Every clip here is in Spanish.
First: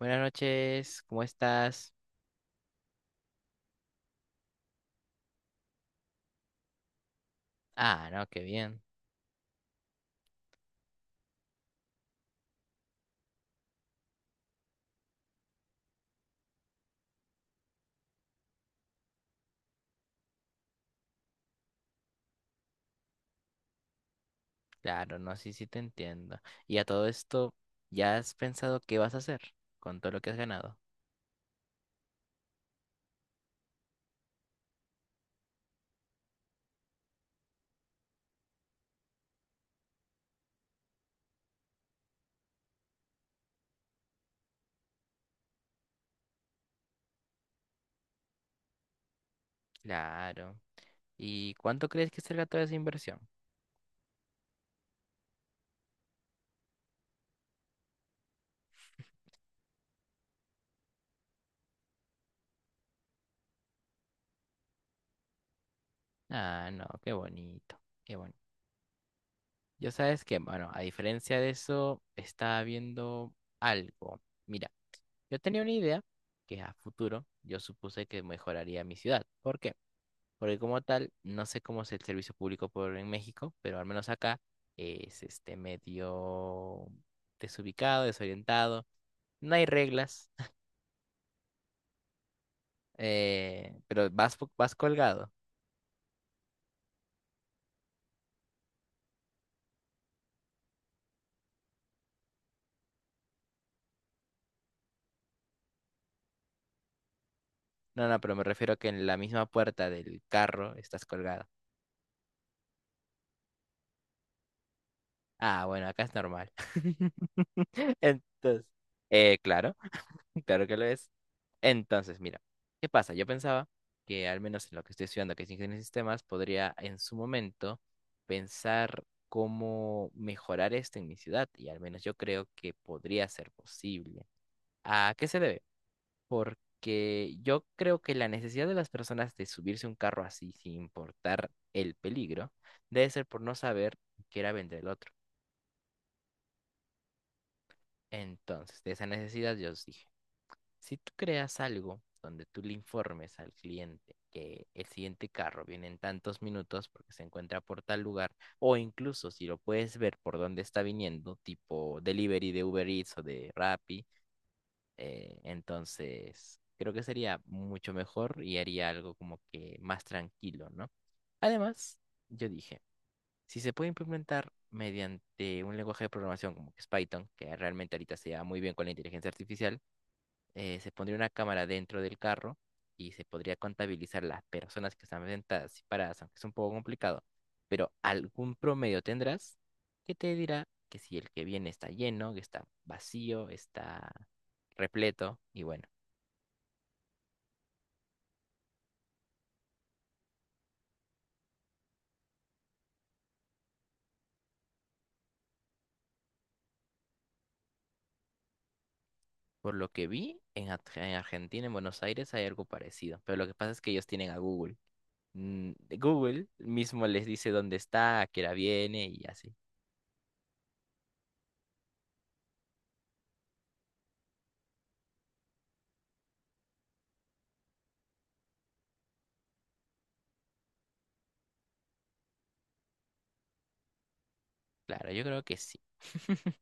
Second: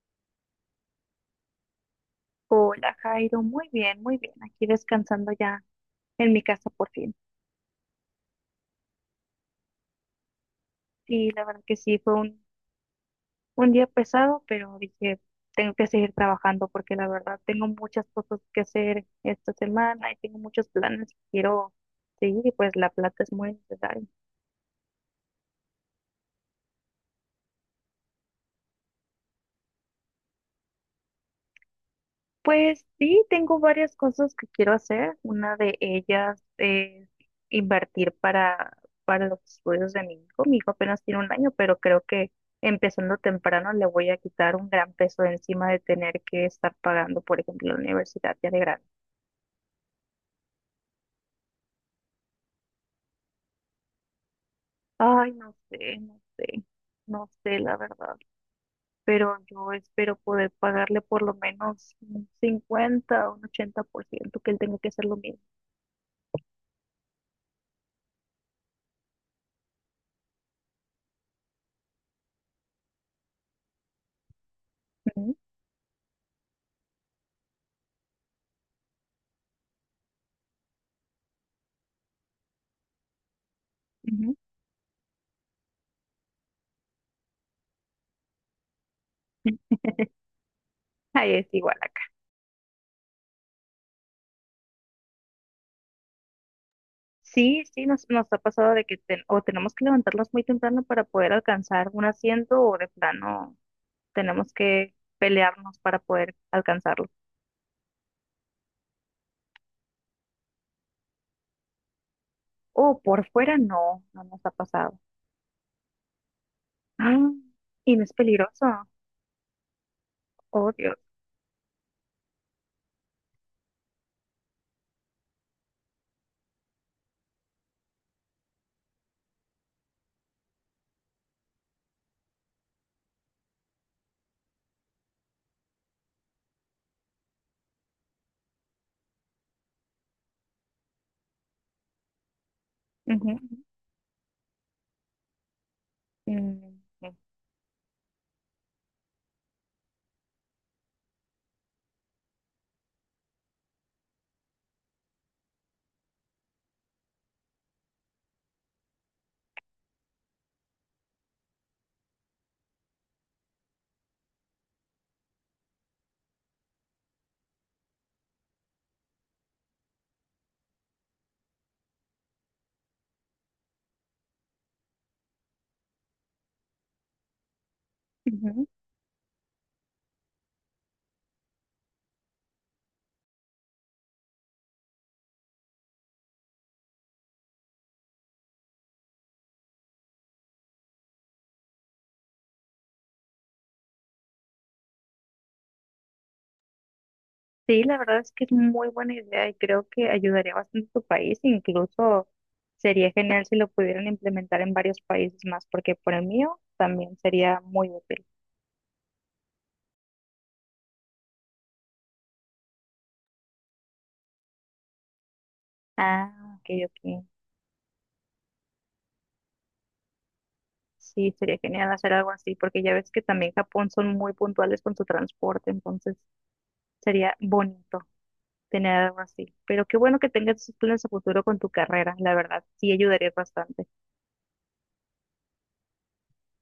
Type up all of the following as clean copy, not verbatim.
Buenas noches, ¿cómo estás? Hola, Jairo. Muy bien, muy bien. Aquí descansando ya en mi casa por fin. Ah, no, qué bien. Sí, la verdad que sí, fue un día pesado, pero dije, tengo que seguir trabajando porque la verdad tengo muchas cosas que hacer esta semana y tengo muchos planes que quiero seguir y pues la plata es muy necesaria. Claro, no, sí, sí te entiendo. Y a todo esto, ¿ya has pensado qué vas a hacer con todo lo que has ganado? Pues sí, tengo varias cosas que quiero hacer. Una de ellas es invertir para los estudios de mi hijo. Mi hijo apenas tiene un año, pero creo que empezando temprano le voy a quitar un gran peso de encima de tener que estar pagando, por ejemplo, la universidad ya de grande. Claro. ¿Y cuánto crees que será toda esa inversión? Ay, no sé, no sé, no sé la verdad, pero yo espero poder pagarle por lo menos un 50% o un 80% que él tenga que hacer lo mismo. Ah, no, qué bonito, qué bonito. Yo sabes que, bueno, a diferencia de eso, estaba viendo algo. Mira, Ujú, yo tenía una idea que a futuro yo supuse que mejoraría mi ciudad. ¿Por qué? Porque como tal, no sé cómo es el servicio público por en México, pero al menos ujú. acá es este medio desubicado, desorientado. No hay reglas, Ahí es igual. Pero vas, vas colgado. Sí, sí, nos ha pasado de que o tenemos que levantarnos muy temprano para poder alcanzar un asiento o de plano tenemos que pelearnos para poder alcanzarlo. No, no, pero me refiero a que en la misma puerta del carro estás colgado. O por fuera no, no nos ha pasado. Ah, bueno, acá es normal. Ah, y no es Entonces, peligroso. Claro. Claro Oh, que lo Dios. es. Entonces, mira, ¿qué pasa? Yo pensaba que al menos en lo que estoy estudiando, que es ingeniería en sistemas, podría en su momento pensar cómo mejorar esto en mi ciudad y al menos yo creo que podría ser posible. ¿A qué se debe? Porque yo creo que la necesidad de las personas de subirse a un carro así sin importar el peligro debe ser Ujú, por no saber qué era vender el otro. ujú, ujú, Entonces, de esa necesidad yo os dije. Si tú creas algo donde tú le informes al cliente que el siguiente carro viene en tantos minutos porque se encuentra por tal lugar, o incluso si lo puedes ver por dónde está viniendo, tipo delivery de Uber Eats o de Rappi, entonces creo que sería mucho mejor y haría algo como que más tranquilo, ¿no? Además, yo dije, si se puede implementar mediante un lenguaje de programación como que es Python, que realmente ahorita se lleva muy ujú. bien con la inteligencia artificial, se pondría una cámara dentro del carro y se podría contabilizar las personas que están sentadas y paradas, aunque es un poco complicado, pero algún promedio tendrás que te dirá que si el que viene está lleno, que está vacío, está repleto, y bueno, Sí, la verdad es que es muy buena idea y creo que ayudaría bastante a tu país. Incluso sería genial si lo pudieran implementar en varios países más, porque por el mío también sería muy útil. por lo que vi, en Argentina, en Buenos Aires, hay algo parecido, pero lo que pasa es que ellos tienen a Google. Mm, Ah, Google ok, mismo ok. les dice dónde está, a qué hora viene y así. Sí, sería genial hacer algo así, porque ya ves que también Japón son muy puntuales con su transporte, entonces sería bonito tener algo así. Pero qué bueno que tengas esos planes a futuro con tu carrera, la verdad, sí ayudarías bastante. Claro, yo creo que sí.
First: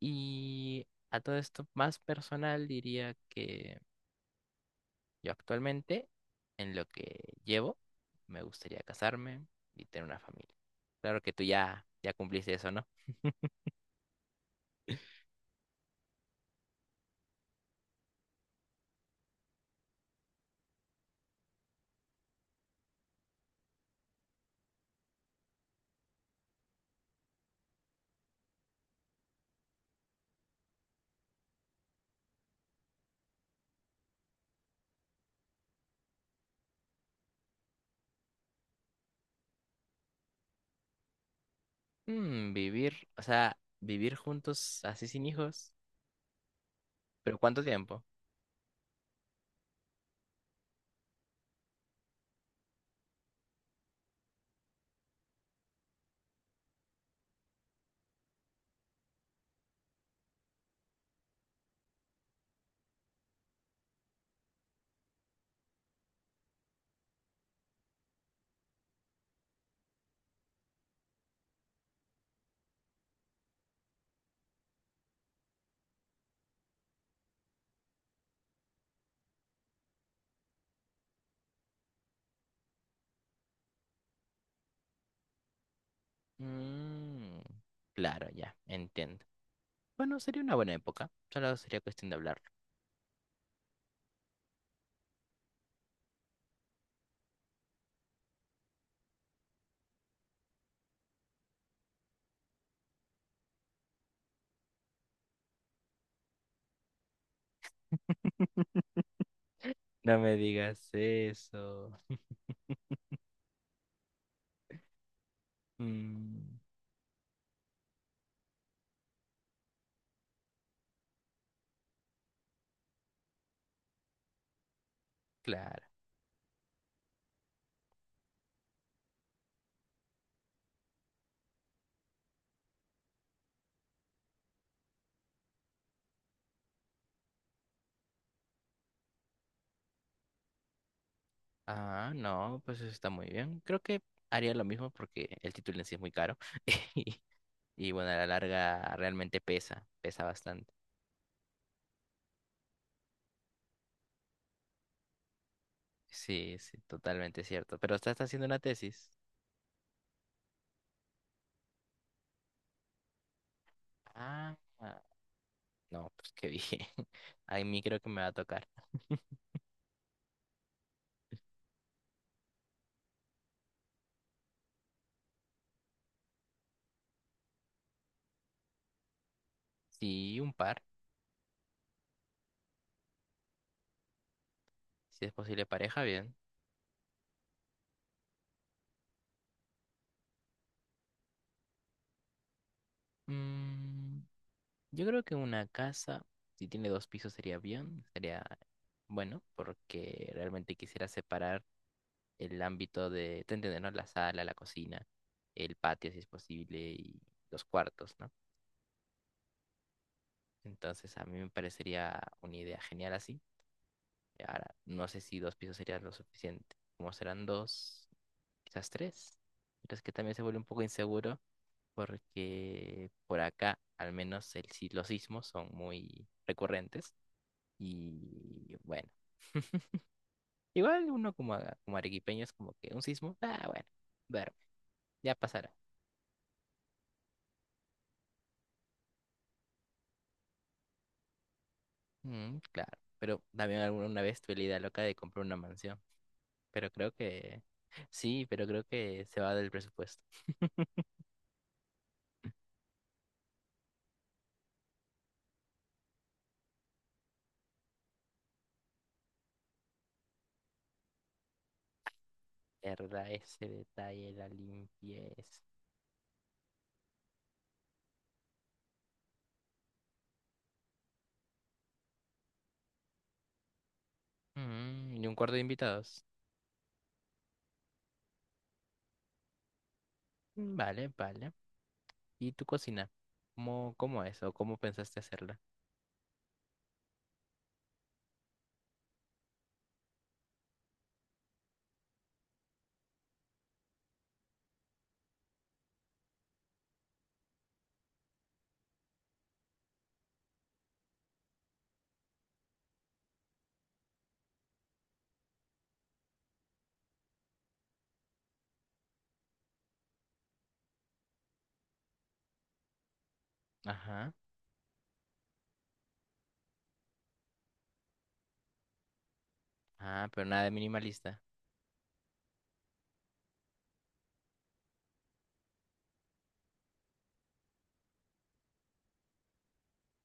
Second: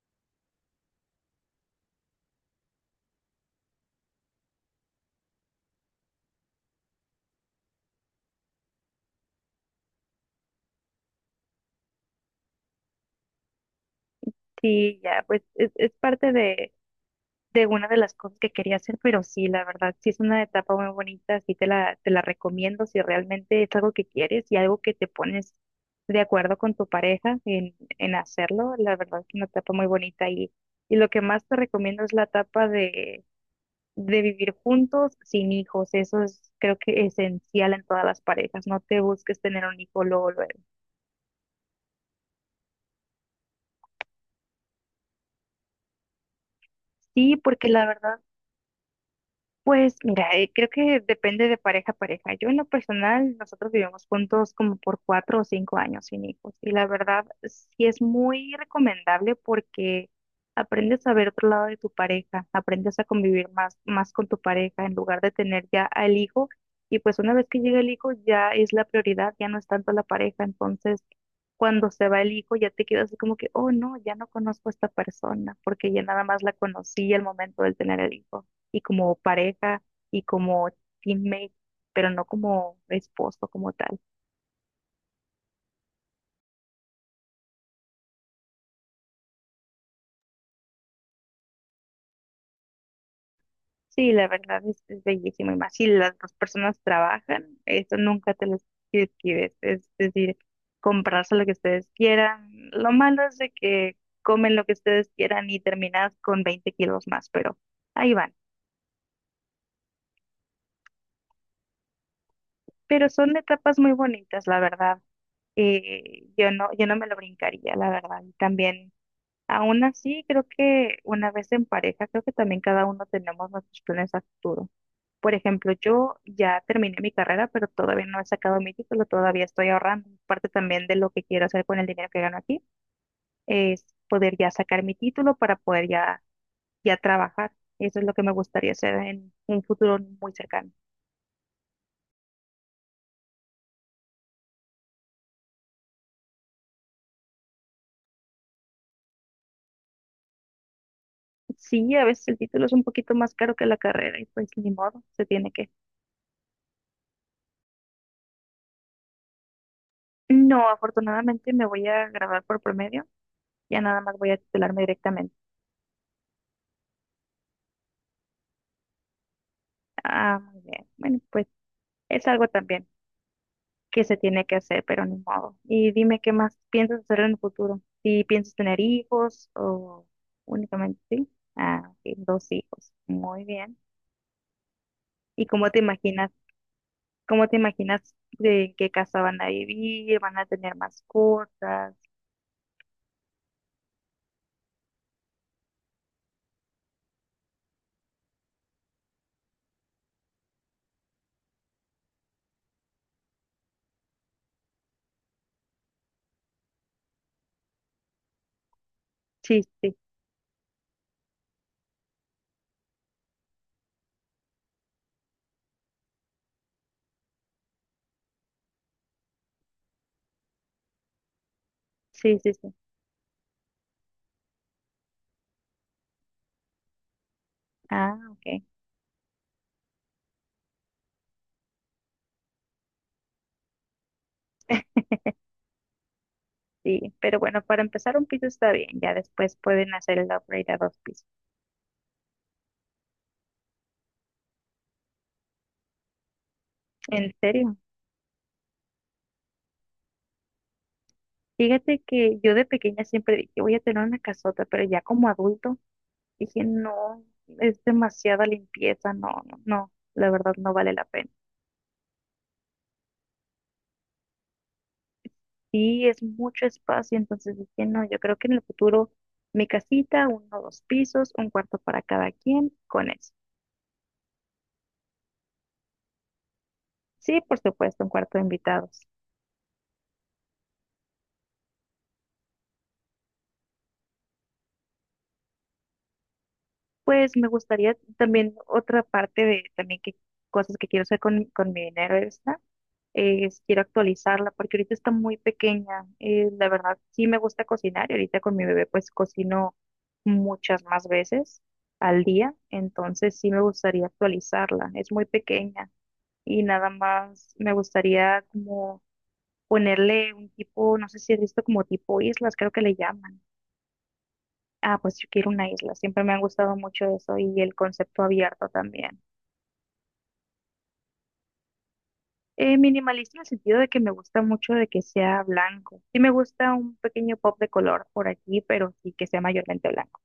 Y a todo esto más personal diría que yo actualmente, en lo que llevo, me gustaría casarme y tener una familia. Claro que tú ya cumpliste eso, ¿no? Sí, ya, pues es parte de una de las cosas que quería hacer, pero sí, la verdad, sí es una etapa muy bonita, sí te la recomiendo si realmente es algo que quieres y algo que te pones de acuerdo con tu pareja en hacerlo, la verdad es una etapa muy bonita y lo que más te recomiendo es la etapa de vivir juntos sin hijos, eso es creo que esencial en todas las parejas, no te busques tener un hijo luego, luego. Mm, vivir, o sea, vivir juntos así sin hijos, Sí, pero ¿cuánto porque la tiempo? verdad. Pues mira, creo que depende de pareja a pareja. Yo en lo personal, nosotros vivimos juntos como por 4 o 5 años sin hijos y la verdad sí es muy recomendable porque aprendes a ver otro lado de tu pareja, aprendes a convivir más con tu pareja en lugar de tener ya al hijo y pues una vez que llega el hijo ya es la prioridad, ya no es tanto la pareja, entonces cuando se va el hijo ya te quedas así como que, oh no, ya no conozco a esta persona porque ya nada más la conocí al momento de tener el hijo y como pareja y como teammate, pero no como esposo como tal. Mm, claro, ya, entiendo. Bueno, sería una buena época, solo sería cuestión de hablarlo. Sí, la verdad es bellísimo. Y más si las dos personas trabajan, eso nunca te lo escribes. Es decir, comprarse lo que ustedes quieran. Lo malo es de que comen lo que ustedes quieran y terminas con 20 kilos más, pero ahí van. No me digas eso. Pero son etapas muy bonitas, la verdad. Yo Mm, no, yo no me lo brincaría, la verdad. Y también. Aún así, creo que una vez en pareja, creo que también cada uno tenemos nuestros planes a futuro. Por ejemplo, claro. yo ya terminé mi carrera, pero todavía no he sacado mi título, todavía estoy ahorrando. Parte también de lo que quiero hacer con el dinero que gano aquí es poder ya sacar mi título para poder ya trabajar. Eso es lo que me gustaría hacer en un futuro muy cercano. Ah, no, pues eso está muy bien. Creo que haría lo mismo porque el título en sí es muy caro. Y, y bueno, a la larga realmente pesa, pesa bastante. Sí, a veces el título es un poquito más caro que la carrera y pues ni modo, se tiene que. Sí, sí, totalmente cierto. Pero usted está haciendo una tesis. No, afortunadamente me voy a graduar por promedio, ya nada más voy a Ah, titularme ah, directamente. no, pues qué bien. A mí creo que me va a tocar. Ah, muy bien. Bueno, pues es algo también que se tiene que hacer, pero ni modo. Y dime qué más piensas hacer en el futuro. Si piensas tener hijos o Sí, un par. únicamente sí. Ah, ok, dos hijos. Muy bien. Si es ¿Y posible pareja, bien. cómo te imaginas de en qué casa van a vivir? ¿Van a tener mascotas? Mm, yo creo que una casa, si tiene dos pisos, sería bien. Sería bueno, porque realmente quisiera separar el ámbito de, te entiendes, ¿no? La sala, la cocina, el patio si es posible y los cuartos, ¿no? Sí, sí, Entonces a mí me parecería una idea genial así. Ahora, no sé si dos pisos sería lo suficiente. Como serán dos, quizás tres. Pero es que también se vuelve un poco inseguro sí, sí, sí. porque por acá al menos los sismos son muy recurrentes Ah, ok. y bueno. Igual uno como, como arequipeño es como que un sismo, ah, bueno, ver, ya pasará. Sí, pero bueno, para empezar un piso está bien, ya después pueden hacer el upgrade a dos pisos. Mm, claro, pero también alguna vez tuve la idea loca de comprar una mansión, pero creo ¿En que serio? sí, pero creo que se va del presupuesto. Fíjate que yo de pequeña siempre dije, voy a tener una casota, pero ya como adulto dije, no, es demasiada limpieza, no, no, no, la verdad no vale la pena. ¿Verdad? Ese detalle, la limpieza. Sí, es mucho espacio, entonces dije, no, yo creo que en el futuro mi casita, uno o dos pisos, un cuarto para cada quien, con eso. Mm, y un cuarto de invitados. Sí, por supuesto, un cuarto de invitados. Mm, vale, vale. ¿Y tu cocina? ¿Cómo es o cómo pensaste hacerla? Pues me gustaría también otra parte de también que cosas que quiero hacer con mi dinero, es quiero actualizarla porque ahorita está muy pequeña. La verdad, sí me gusta cocinar y ahorita con mi bebé pues cocino muchas más veces al día, entonces sí me gustaría actualizarla. Es muy pequeña y nada más me gustaría como ponerle un tipo, no sé si has visto como tipo islas, creo que le llaman. Ajá. Ah, pues yo quiero una isla, siempre me ha gustado mucho eso y el concepto abierto también. Ah, pero nada de minimalista. Minimalista en el sentido de que me gusta mucho de que sea blanco. Sí me gusta un pequeño pop de color por aquí, pero sí que sea mayormente blanco.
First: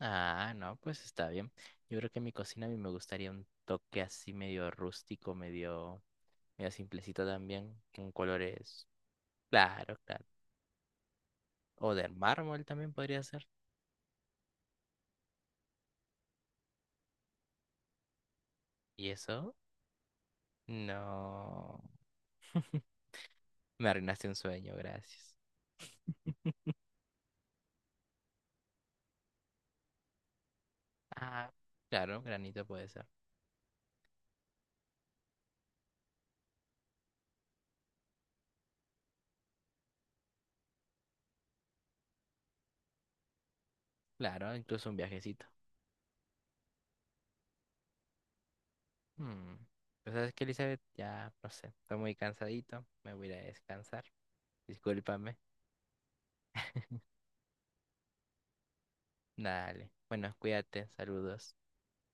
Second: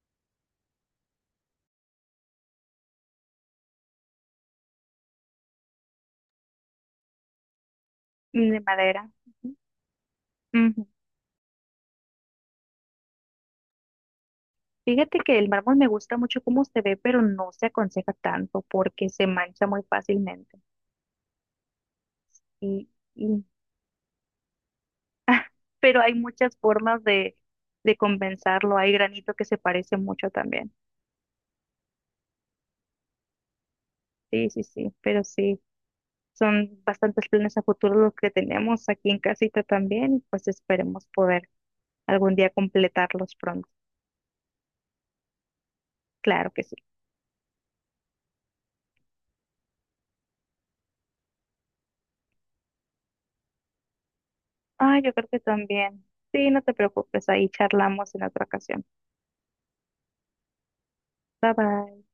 Ah, no, pues está bien. Yo creo que en mi cocina a mí me gustaría un toque así medio rústico, medio simplecito también, con Mm. De colores. madera. Ujú, Claro, claro. ujú. O de mármol también podría ser. Fíjate que el mármol me gusta mucho cómo se ve, pero no se aconseja tanto porque ¿Y se eso? mancha muy fácilmente. No. Y, y- Me arruinaste un sueño, gracias. pero hay muchas formas de compensarlo. Hay granito que se parece mucho también. Ah, claro, granito puede ser. Sí, sí, sí, pero sí. Son bastantes planes a futuro los que tenemos aquí en casita también, y pues esperemos poder algún día completarlos pronto. Claro, incluso un viajecito. Claro que sí. Hmm. Pues sabes que Elizabeth, ya no sé, estoy muy cansadito, me voy a ir a descansar. Ah, yo creo Discúlpame. que también. Sí, no te preocupes, ahí charlamos en otra ocasión. Dale. Bueno, cuídate, Bye saludos. bye.